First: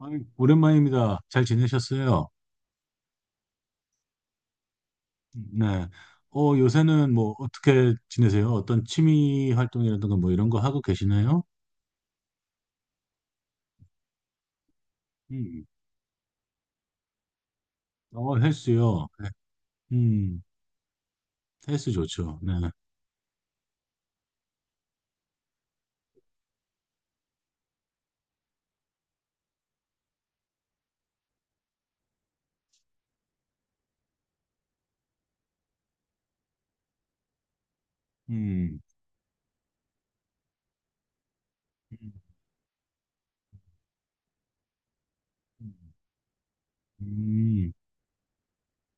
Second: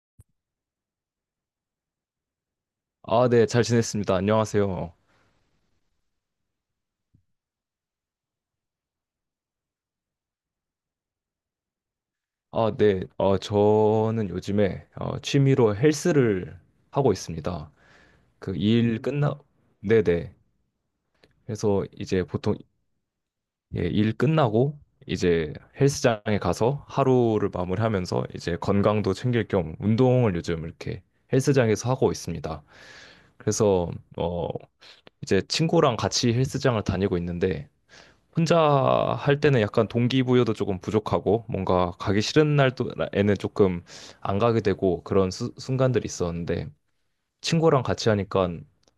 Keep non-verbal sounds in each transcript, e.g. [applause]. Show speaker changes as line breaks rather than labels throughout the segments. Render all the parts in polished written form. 아유, 오랜만입니다. 잘 지내셨어요?
아, 네, 잘 지냈습니다. 안녕하세요.
네. 요새는 뭐 어떻게 지내세요? 어떤 취미 활동이라든가 뭐 이런 거 하고 계시나요?
아, 네, 저는 요즘에
음.
취미로 헬스를 하고 있습니다. 그 일
헬스요. 네.
끝나, 네네.
음.
그래서
헬스
이제
좋죠. 네.
보통 예, 일 끝나고 이제 헬스장에 가서 하루를 마무리하면서 이제 건강도 챙길 겸 운동을 요즘 이렇게 헬스장에서 하고 있습니다. 그래서 어, 이제 친구랑 같이 헬스장을 다니고 있는데 혼자
음.
할 때는 약간 동기부여도 조금 부족하고 뭔가
음.
가기 싫은 날에는 조금 안 가게 되고 그런 순간들이 있었는데
음.
친구랑 같이 하니까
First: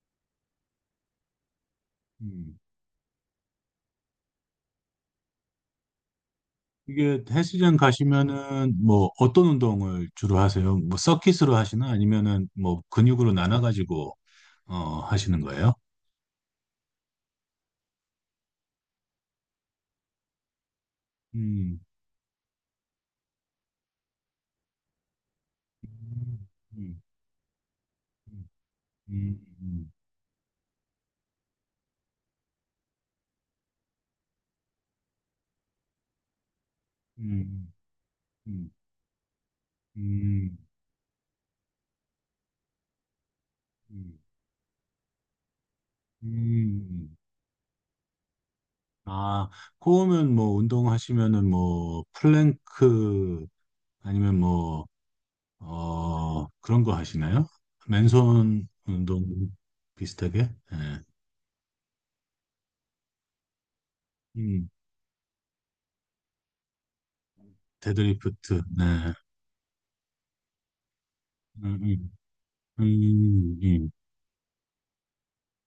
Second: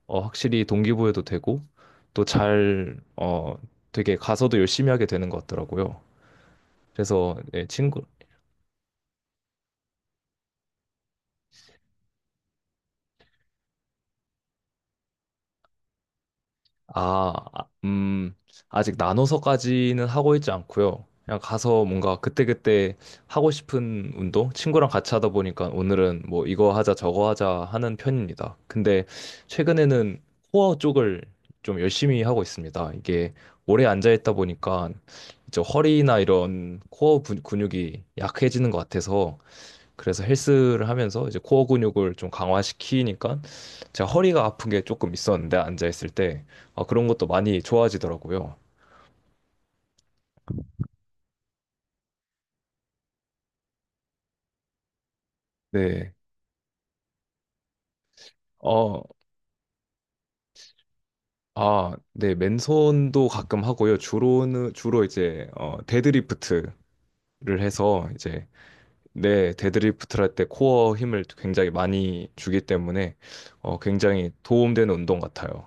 확실히 동기부여도 되고 또
음.
잘, 되게 가서도 열심히 하게 되는 것 같더라고요.
이게
그래서 예,
헬스장
친구,
가시면은 뭐 어떤 운동을 주로 하세요? 뭐 서킷으로 하시나 아니면은 뭐 근육으로 나눠 가지고 하시는 거예요?
아, 아, 아직 나눠서까지는 하고 있지 않고요. 그냥
음.
가서 뭔가 그때그때 하고 싶은 운동? 친구랑 같이 하다 보니까 오늘은
음.
뭐 이거 하자
음.
저거 하자 하는 편입니다. 근데
음. 음.
최근에는 코어 쪽을 좀 열심히 하고 있습니다. 이게 오래 앉아있다 보니까 이제 허리나 이런 코어
음.
근육이 약해지는
음.
것 같아서 그래서
음.
헬스를 하면서 이제 코어 근육을 좀 강화시키니까 제가
음.
허리가 아픈 게 조금 있었는데 앉아있을 때
음.
아, 그런
음.
것도 많이 좋아지더라고요.
아, 코우면 뭐 운동하시면은 뭐 플랭크 아니면 뭐,
네.
그런 거 하시나요? 맨손
어,
운동 비슷하게? 예.
아, 네. 맨손도 가끔 하고요.
음.
주로는, 주로 이제 데드리프트를 해서 이제
데드리프트. 네.
네, 데드리프트를 할 때 코어 힘을 굉장히
음. 음.
많이 주기 때문에
음. 음.
굉장히 도움되는 운동 같아요.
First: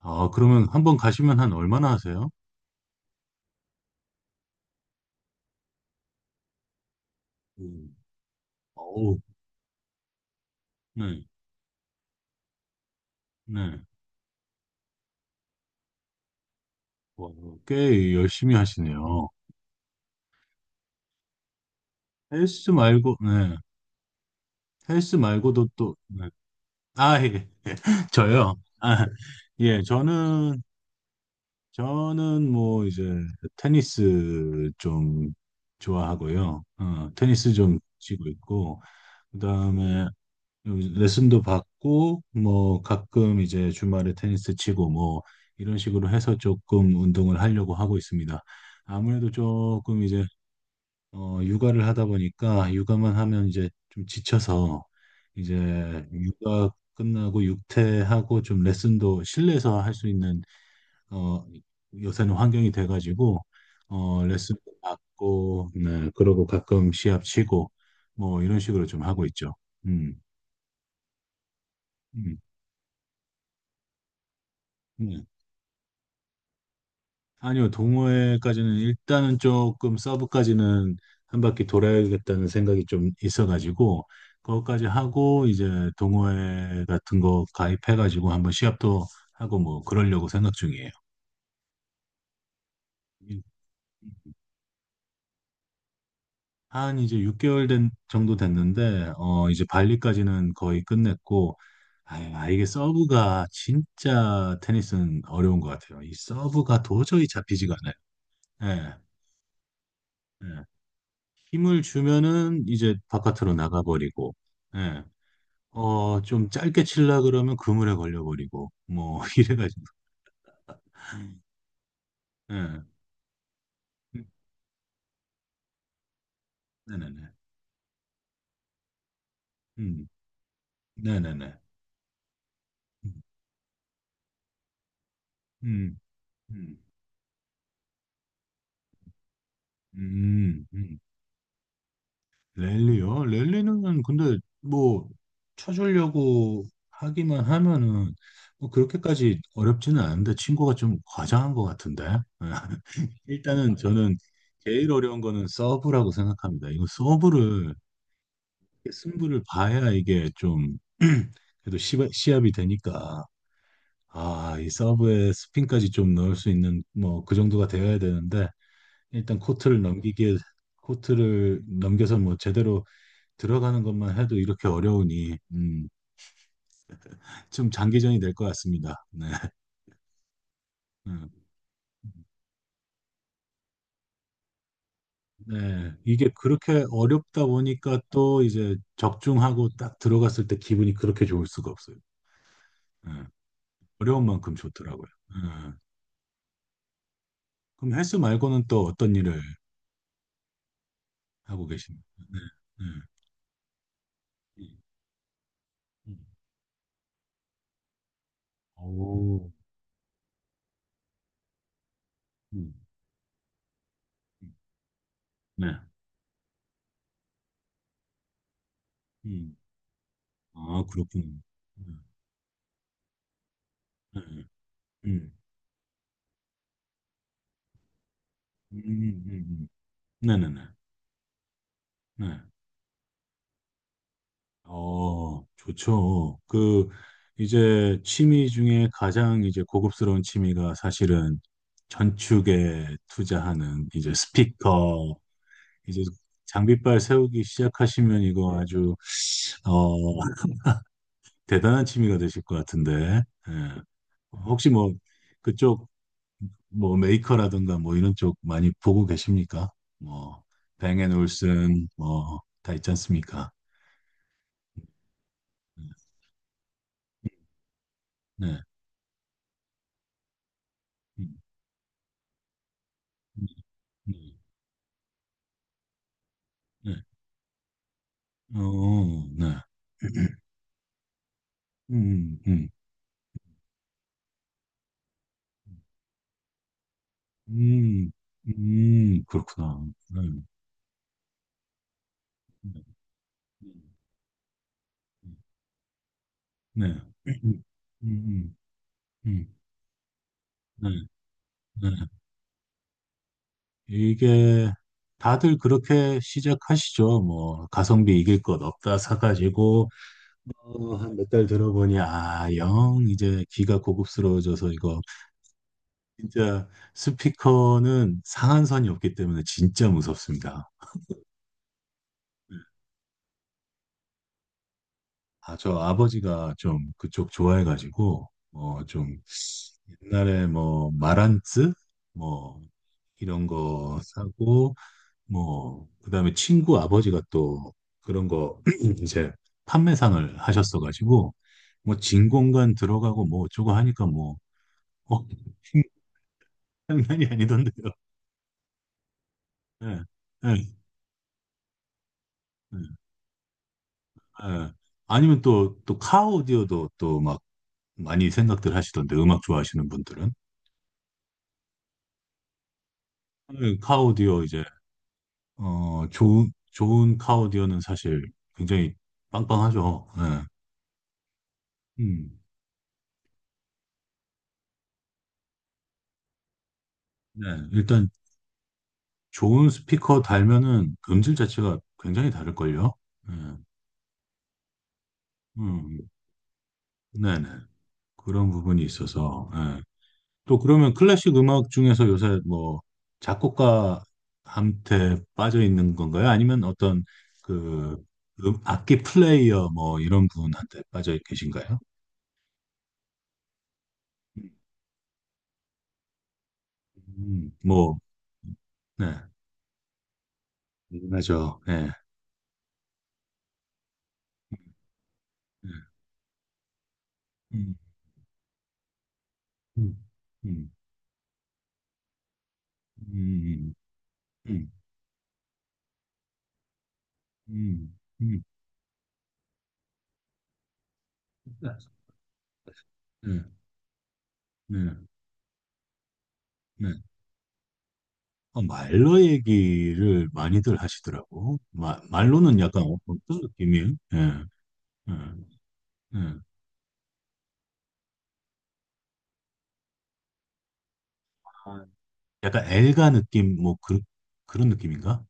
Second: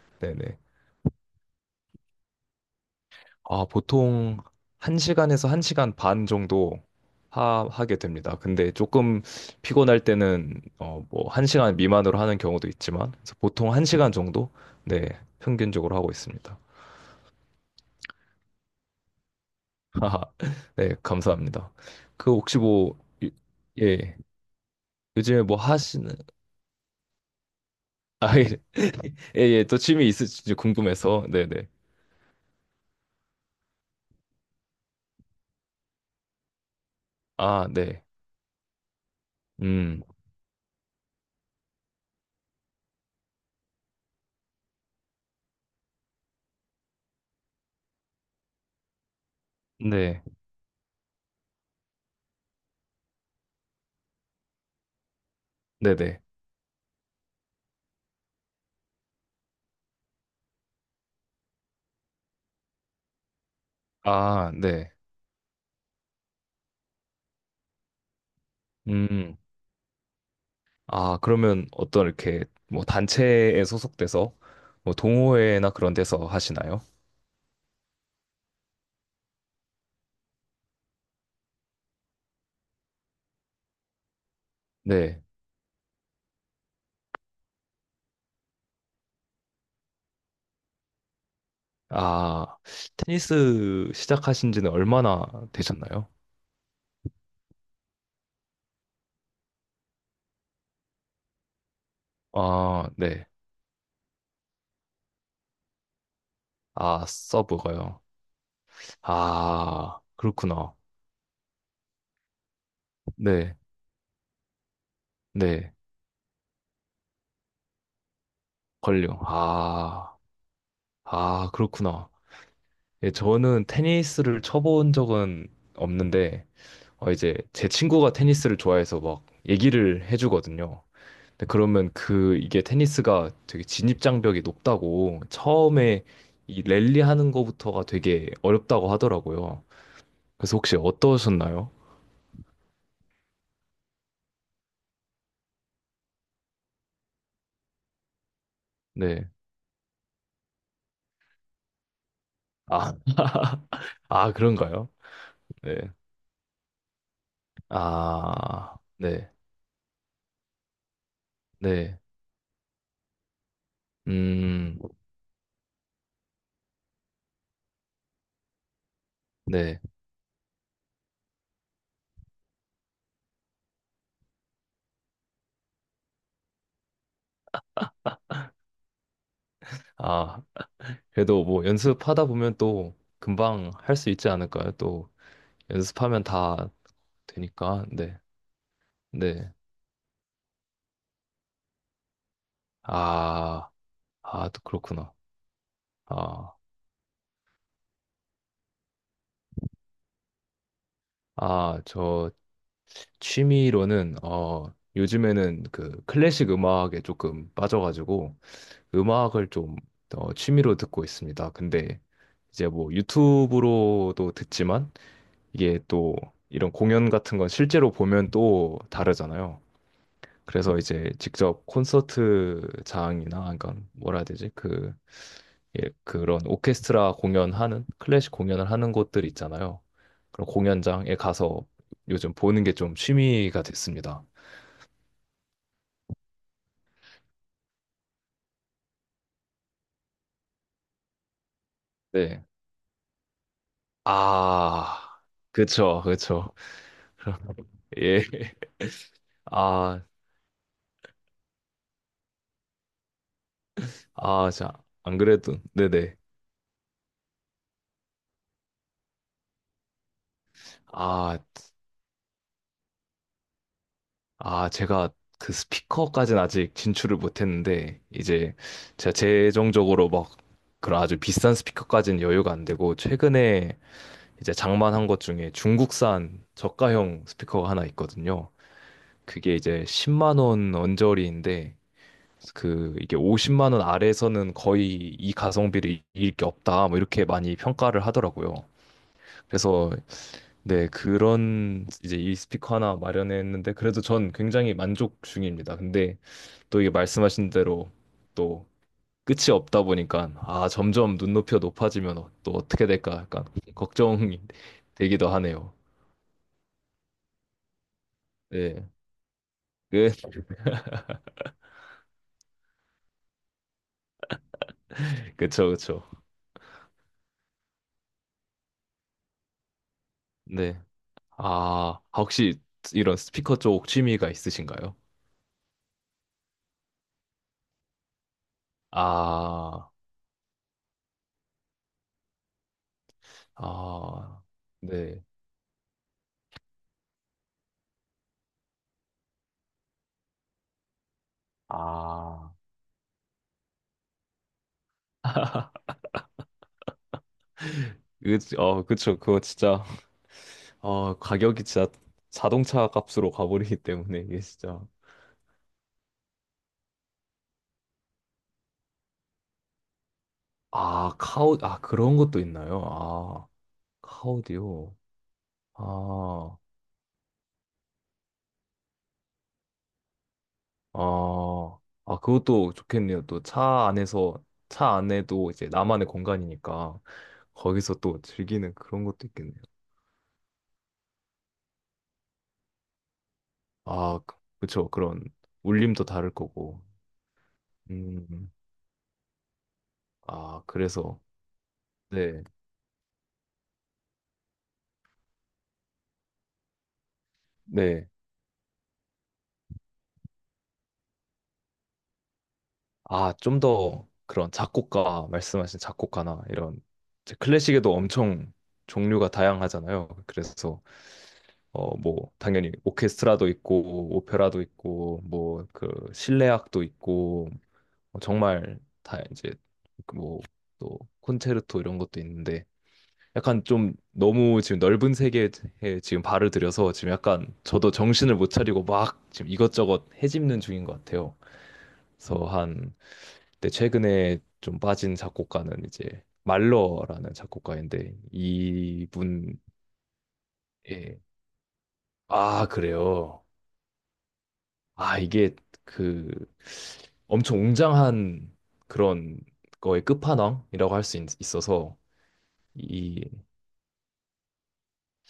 아,
네네.
그러면 한 번 가시면 한 얼마나 하세요?
아, 보통 1시간에서 1시간 반 정도 하,
음.
하게 됩니다. 근데
어우,
조금 피곤할 때는
네,
뭐 1시간 미만으로 하는 경우도 있지만, 그래서 보통
네.
1시간 정도 네, 평균적으로 하고 있습니다.
와, 꽤 열심히 하시네요.
[laughs] 네, 감사합니다. 그 혹시
헬스
뭐
말고, 네.
예,
헬스
요즘에 뭐
말고도 또,
하시는
네.
[laughs]
아, 예.
아, 예,
저요. 아,
예, 예, 또
예,
취미 있으신지 궁금해서. 네, 네.
저는 뭐 이제 테니스 좀 좋아하고요. 테니스
아,
좀
네.
치고 있고,
음.
그다음에 레슨도 받고, 뭐 가끔 이제 주말에 테니스 치고 뭐 이런 식으로 해서 조금 운동을 하려고 하고 있습니다. 아무래도 조금
네.
이제 육아를 하다 보니까 육아만 하면 이제 좀 지쳐서 이제
네, 네.
육아 끝나고 육퇴하고 좀 레슨도 실내에서 할 수 있는 어, 요새는 환경이 돼가지고
아,
레슨도
네.
받고, 네, 그러고 가끔 시합 치고 뭐 이런 식으로 좀 하고
음.
있죠. 음.
아, 그러면 어떤
음.
이렇게 뭐 단체에 소속돼서 뭐
네.
동호회나 그런 데서 하시나요?
아니요, 동호회까지는 일단은 조금 서브까지는 한 바퀴 돌아야겠다는 생각이 좀 있어가지고 그것까지
네.
하고 이제 동호회 같은 거 가입해가지고 한번 시합도 하고 뭐 그러려고 생각 중이에요.
아, 테니스 시작하신 지는 얼마나 되셨나요?
한 이제 6개월 된 정도 됐는데 이제 발리까지는 거의 끝냈고, 아유, 아 이게
아, 네.
서브가 진짜 테니스는 어려운 것 같아요. 이 서브가
아,
도저히 잡히지가
서브가요.
않아요. 예.
아,
예.
그렇구나.
힘을 주면은 이제 바깥으로
네.
나가버리고, 예.
네.
좀 짧게 칠라 그러면 그물에 걸려버리고,
걸려.
뭐, [laughs] 이래가지고,
아, 아, 그렇구나.
예.
예, 저는
음,
테니스를 쳐본 적은 없는데,
네네네.
이제 제 친구가 테니스를 좋아해서 막 얘기를
음,
해주거든요. 근데
네네네.
그러면 그 이게
음.
테니스가 되게 진입장벽이 높다고,
음.
처음에 이
음.
랠리 하는 거부터가 되게 어렵다고 하더라고요. 그래서
음.
혹시
음.
어떠셨나요?
랠리요? 랠리는 근데 뭐, 쳐주려고 하기만 하면은, 뭐
네.
그렇게까지 어렵지는 않은데, 친구가 좀 과장한 것 같은데.
아,
[laughs]
[laughs]
일단은 저는
아,
제일
그런가요?
어려운 거는
네.
서브라고 생각합니다. 이거 서브를
아, 네.
승부를 봐야 이게 좀 [clears throat] 그래도
네.
시합이 되니까, 아, 이
음,
서브에 스핀까지 좀 넣을 수 있는 뭐 그 정도가 되어야 되는데 일단 코트를
네.
넘기기에, 코트를 넘겨서 뭐 제대로 들어가는 것만 해도 이렇게 어려우니 좀 장기전이 될 것 같습니다. 네.
아,
음.
그래도 뭐 연습하다 보면 또 금방 할 수 있지 않을까요? 또
네.
연습하면
이게
다
그렇게 어렵다
되니까.
보니까
네.
또 이제
네.
적중하고 딱 들어갔을 때 기분이 그렇게 좋을 수가 없어요. 네.
아,
어려운
아,
만큼
또
좋더라고요.
그렇구나.
네.
아,
그럼 헬스 말고는 또 어떤 일을 하고
아,
계십니다.
저
네,
취미로는
네.
요즘에는 그
음.
클래식 음악에 조금 빠져가지고 음악을
오,
좀 취미로 듣고 있습니다. 근데 이제
음.
뭐 유튜브로도
음.
듣지만
네.
이게 또 이런 공연 같은 건 실제로 보면 또
음.
다르잖아요. 그래서
아,
이제
그렇군요.
직접 콘서트장이나, 그러니까 뭐라
네,
해야
네.
되지? 그
음.
예, 그런 오케스트라 공연하는, 클래식 공연을
음. 음.
하는 곳들
음.
있잖아요. 그런
네네네.
공연장에 가서 요즘
네.
보는 게 좀 취미가 됐습니다.
좋죠. 그, 이제 취미 중에 가장 이제 고급스러운 취미가 사실은
네.
전축에 투자하는 이제 스피커,
아,
이제
그쵸, 그쵸.
장비빨 세우기
예.
시작하시면 이거
[laughs]
아주,
아,
어, [laughs] 대단한 취미가 되실 것 같은데. 예.
아,
혹시
자,
뭐
안 그래도,
그쪽
네네.
뭐 메이커라든가 뭐 이런 쪽 많이 보고 계십니까? 뭐
아,
뱅앤올슨 뭐 다 있지 않습니까?
아, 제가 그 스피커까지는 아직 진출을 못했는데, 이제
네.
제가 재정적으로 막 그런 아주
음,
비싼 스피커까지는 여유가 안 되고,
음,
최근에
네.
이제 장만한 것 중에 중국산
네.
저가형 스피커가 하나 있거든요.
네.
그게 이제 10만 원 언저리인데,
음. 음.
그 이게 50만 원 아래에서는 거의 이 가성비를 이길 게 없다, 뭐 이렇게 많이 평가를
음.
하더라고요.
그렇구나.
그래서
네.
네, 그런 이제 이
네.
스피커 하나 마련했는데, 그래도 전 굉장히 만족 중입니다. 근데 또
네.
이게 말씀하신
음.
대로
음.
또 끝이
음.
없다 보니까, 아,
네.
점점 눈높이가
네.
높아지면 또 어떻게 될까 약간 걱정이
이게
되기도
다들
하네요.
그렇게 시작하시죠. 뭐 가성비 이길 것
네.
없다 사가지고
그, [laughs]
한 몇 달 들어보니 아, 영 이제 귀가 고급스러워져서 이거
그쵸, 그쵸.
진짜 스피커는 상한선이 없기 때문에 진짜 무섭습니다.
네. 아, 혹시 이런 스피커 쪽 취미가 있으신가요?
아, 저 아버지가 좀 그쪽 좋아해가지고 좀
아,
옛날에 뭐 마란츠 뭐 이런 거
아,
사고,
네.
뭐 그다음에 친구 아버지가 또 그런 거 [clears throat] 이제 판매상을 하셨어가지고 뭐
아,
진공관 들어가고 뭐 어쩌고 하니까 뭐 어, 장난이 아니던데요.
그, 그쵸. 그거 진짜,
예, 예, 예.
가격이 진짜 자동차 값으로 가버리기 [laughs] 때문에 이게
예.
진짜.
아니면 또, 또 카오디오도 또 막 많이 생각들 하시던데, 음악 좋아하시는 분들은.
아, 아, 그런 것도 있나요? 아.
예, 카오디오 이제,
카오디오. 아,
좋은 카오디오는 사실 굉장히 빵빵하죠. 예.
아, 아,
음,
그것도 좋겠네요. 또 차 안에서, 차 안에도 이제 나만의 공간이니까
네.
거기서
일단
또 즐기는 그런 것도 있겠네요.
좋은 스피커 달면은 음질 자체가 굉장히 다를걸요. 예.
아, 그- 그쵸. 그런
음,
울림도 다를 거고.
네네.
음,
그런 부분이 있어서, 예. 또
아,
그러면
그래서,
클래식 음악 중에서 요새
네,
뭐 작곡가한테 빠져 있는 건가요? 아니면 어떤 그
네.
악기 플레이어 뭐 이런 분한테 빠져 계신가요?
아, 좀 더 그런 작곡가, 말씀하신 작곡가나 이런, 이제 클래식에도
뭐,
엄청
네,
종류가 다양하잖아요. 그래서
궁금하죠. 네.
뭐, 당연히 오케스트라도 있고, 오페라도 있고, 뭐,
네.
그, 실내악도 있고,
음.
정말 다 이제,
음.
그 뭐,
음.
또, 콘체르토 이런 것도 있는데, 약간
음.
좀 너무
음.
지금 넓은 세계에 지금 발을 들여서 지금 약간 저도
음. 음.
정신을
음.
못 차리고 막 지금 이것저것 헤집는 중인 것 같아요.
네,
그래서 한, 그때 최근에 좀
네,
빠진 작곡가는 이제,
네.
말러라는 작곡가인데,
말로
이분의,
얘기를 많이들 하시더라고. 말로는
아,
약간 어떤
그래요.
느낌이에요? 예, 예,
아, 이게
예.
그 엄청 웅장한 그런 거의 끝판왕이라고 할 수 있어서
약간 엘가
이,
느낌 뭐 그, 그런 느낌인가?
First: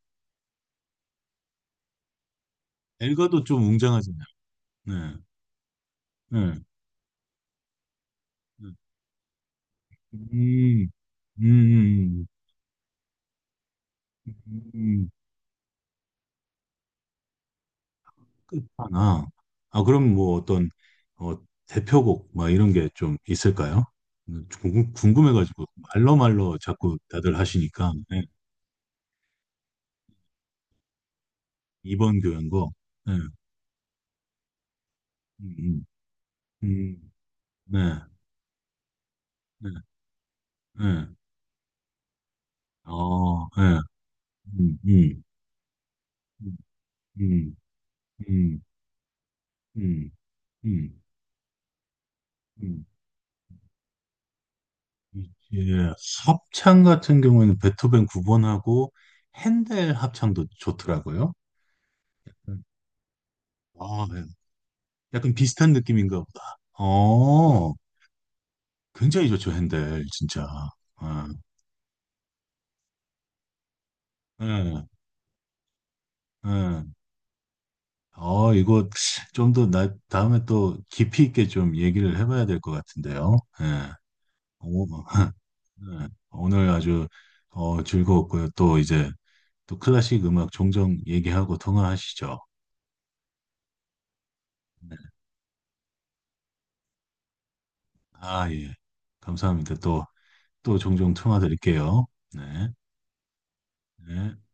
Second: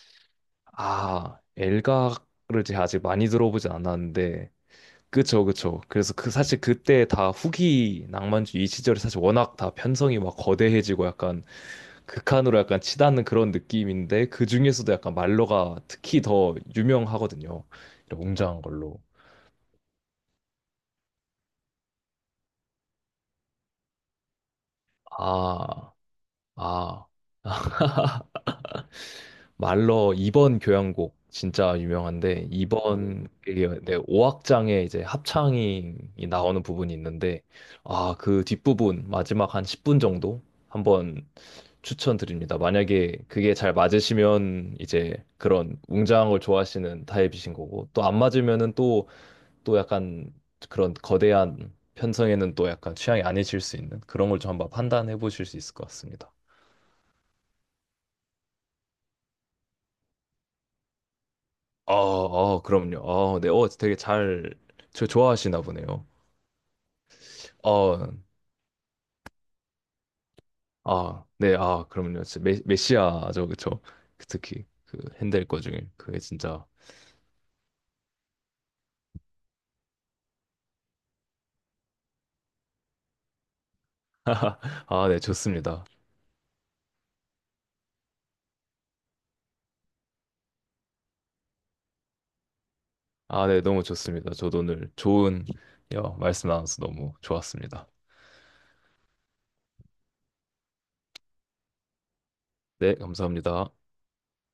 아, 엘가를 제가 아직 많이
엘가도 좀
들어보진
웅장하잖아요.
않았는데
네,
그쵸, 그쵸. 그래서 그
네.
사실 그때 다 후기 낭만주의 이
네.
시절에 사실 워낙 다 편성이 막
음.
거대해지고
음.
약간
음.
극한으로 약간 치닫는 그런 느낌인데, 그 중에서도
음,
약간 말러가 특히 더 유명하거든요. 이런 웅장한 걸로.
끝판왕. 아, 그럼 뭐 어떤 어, 대표곡 막 이런 게 좀 있을까요? 궁금해가지고
아,
말로말로 자꾸
아.
다들 하시니까 네.
말러 2번 교향곡 진짜
이번
유명한데,
교향곡. 네.
2번 그게 네, 악장에 이제
음. 음.
합창이 나오는 부분이
음.
있는데,
네,
아, 그 뒷부분 마지막 한
네,
10분 정도
네.
한번 추천드립니다. 만약에 그게 잘
네.
맞으시면
음.
이제
음.
그런 웅장한 걸 좋아하시는 타입이신
음.
거고, 또 안
음.
맞으면은 또 또
음.
약간
음.
그런
음.
거대한 편성에는 또
음.
약간 취향이 아니실 수 있는, 그런 걸 좀 한번 판단해 보실 수 있을 것
이제
같습니다.
합창 같은 경우에는 베토벤 9번하고 핸델 합창도 좋더라고요.
아, 아,
음.
그럼요. 네, 되게
아, 네.
잘, 저
약간
좋아하시나
비슷한
보네요.
느낌인가 보다.
어,
굉장히 좋죠, 핸델, 진짜.
아,
아,
네, 아, 그럼요. 진짜 메, 메시아죠, 그쵸? 그 특히
예,
그 핸델 거 중에 그게 진짜,
예. 이거 좀 더 다음에 또 깊이 있게 좀 얘기를 해봐야 될 것 같은데요. 예.
[laughs]
오,
아, 네,
[laughs]
좋습니다.
예. 오늘 아주 즐거웠고요. 또 이제 또 클래식 음악 종종 얘기하고 통화하시죠.
아, 네, 너무 좋습니다. 저도 오늘
네.
좋은, 야, 말씀 나눠서 너무 좋았습니다.
아, 예. 감사합니다. 또, 또 종종 통화 드릴게요. 네.
네, 감사합니다.
네.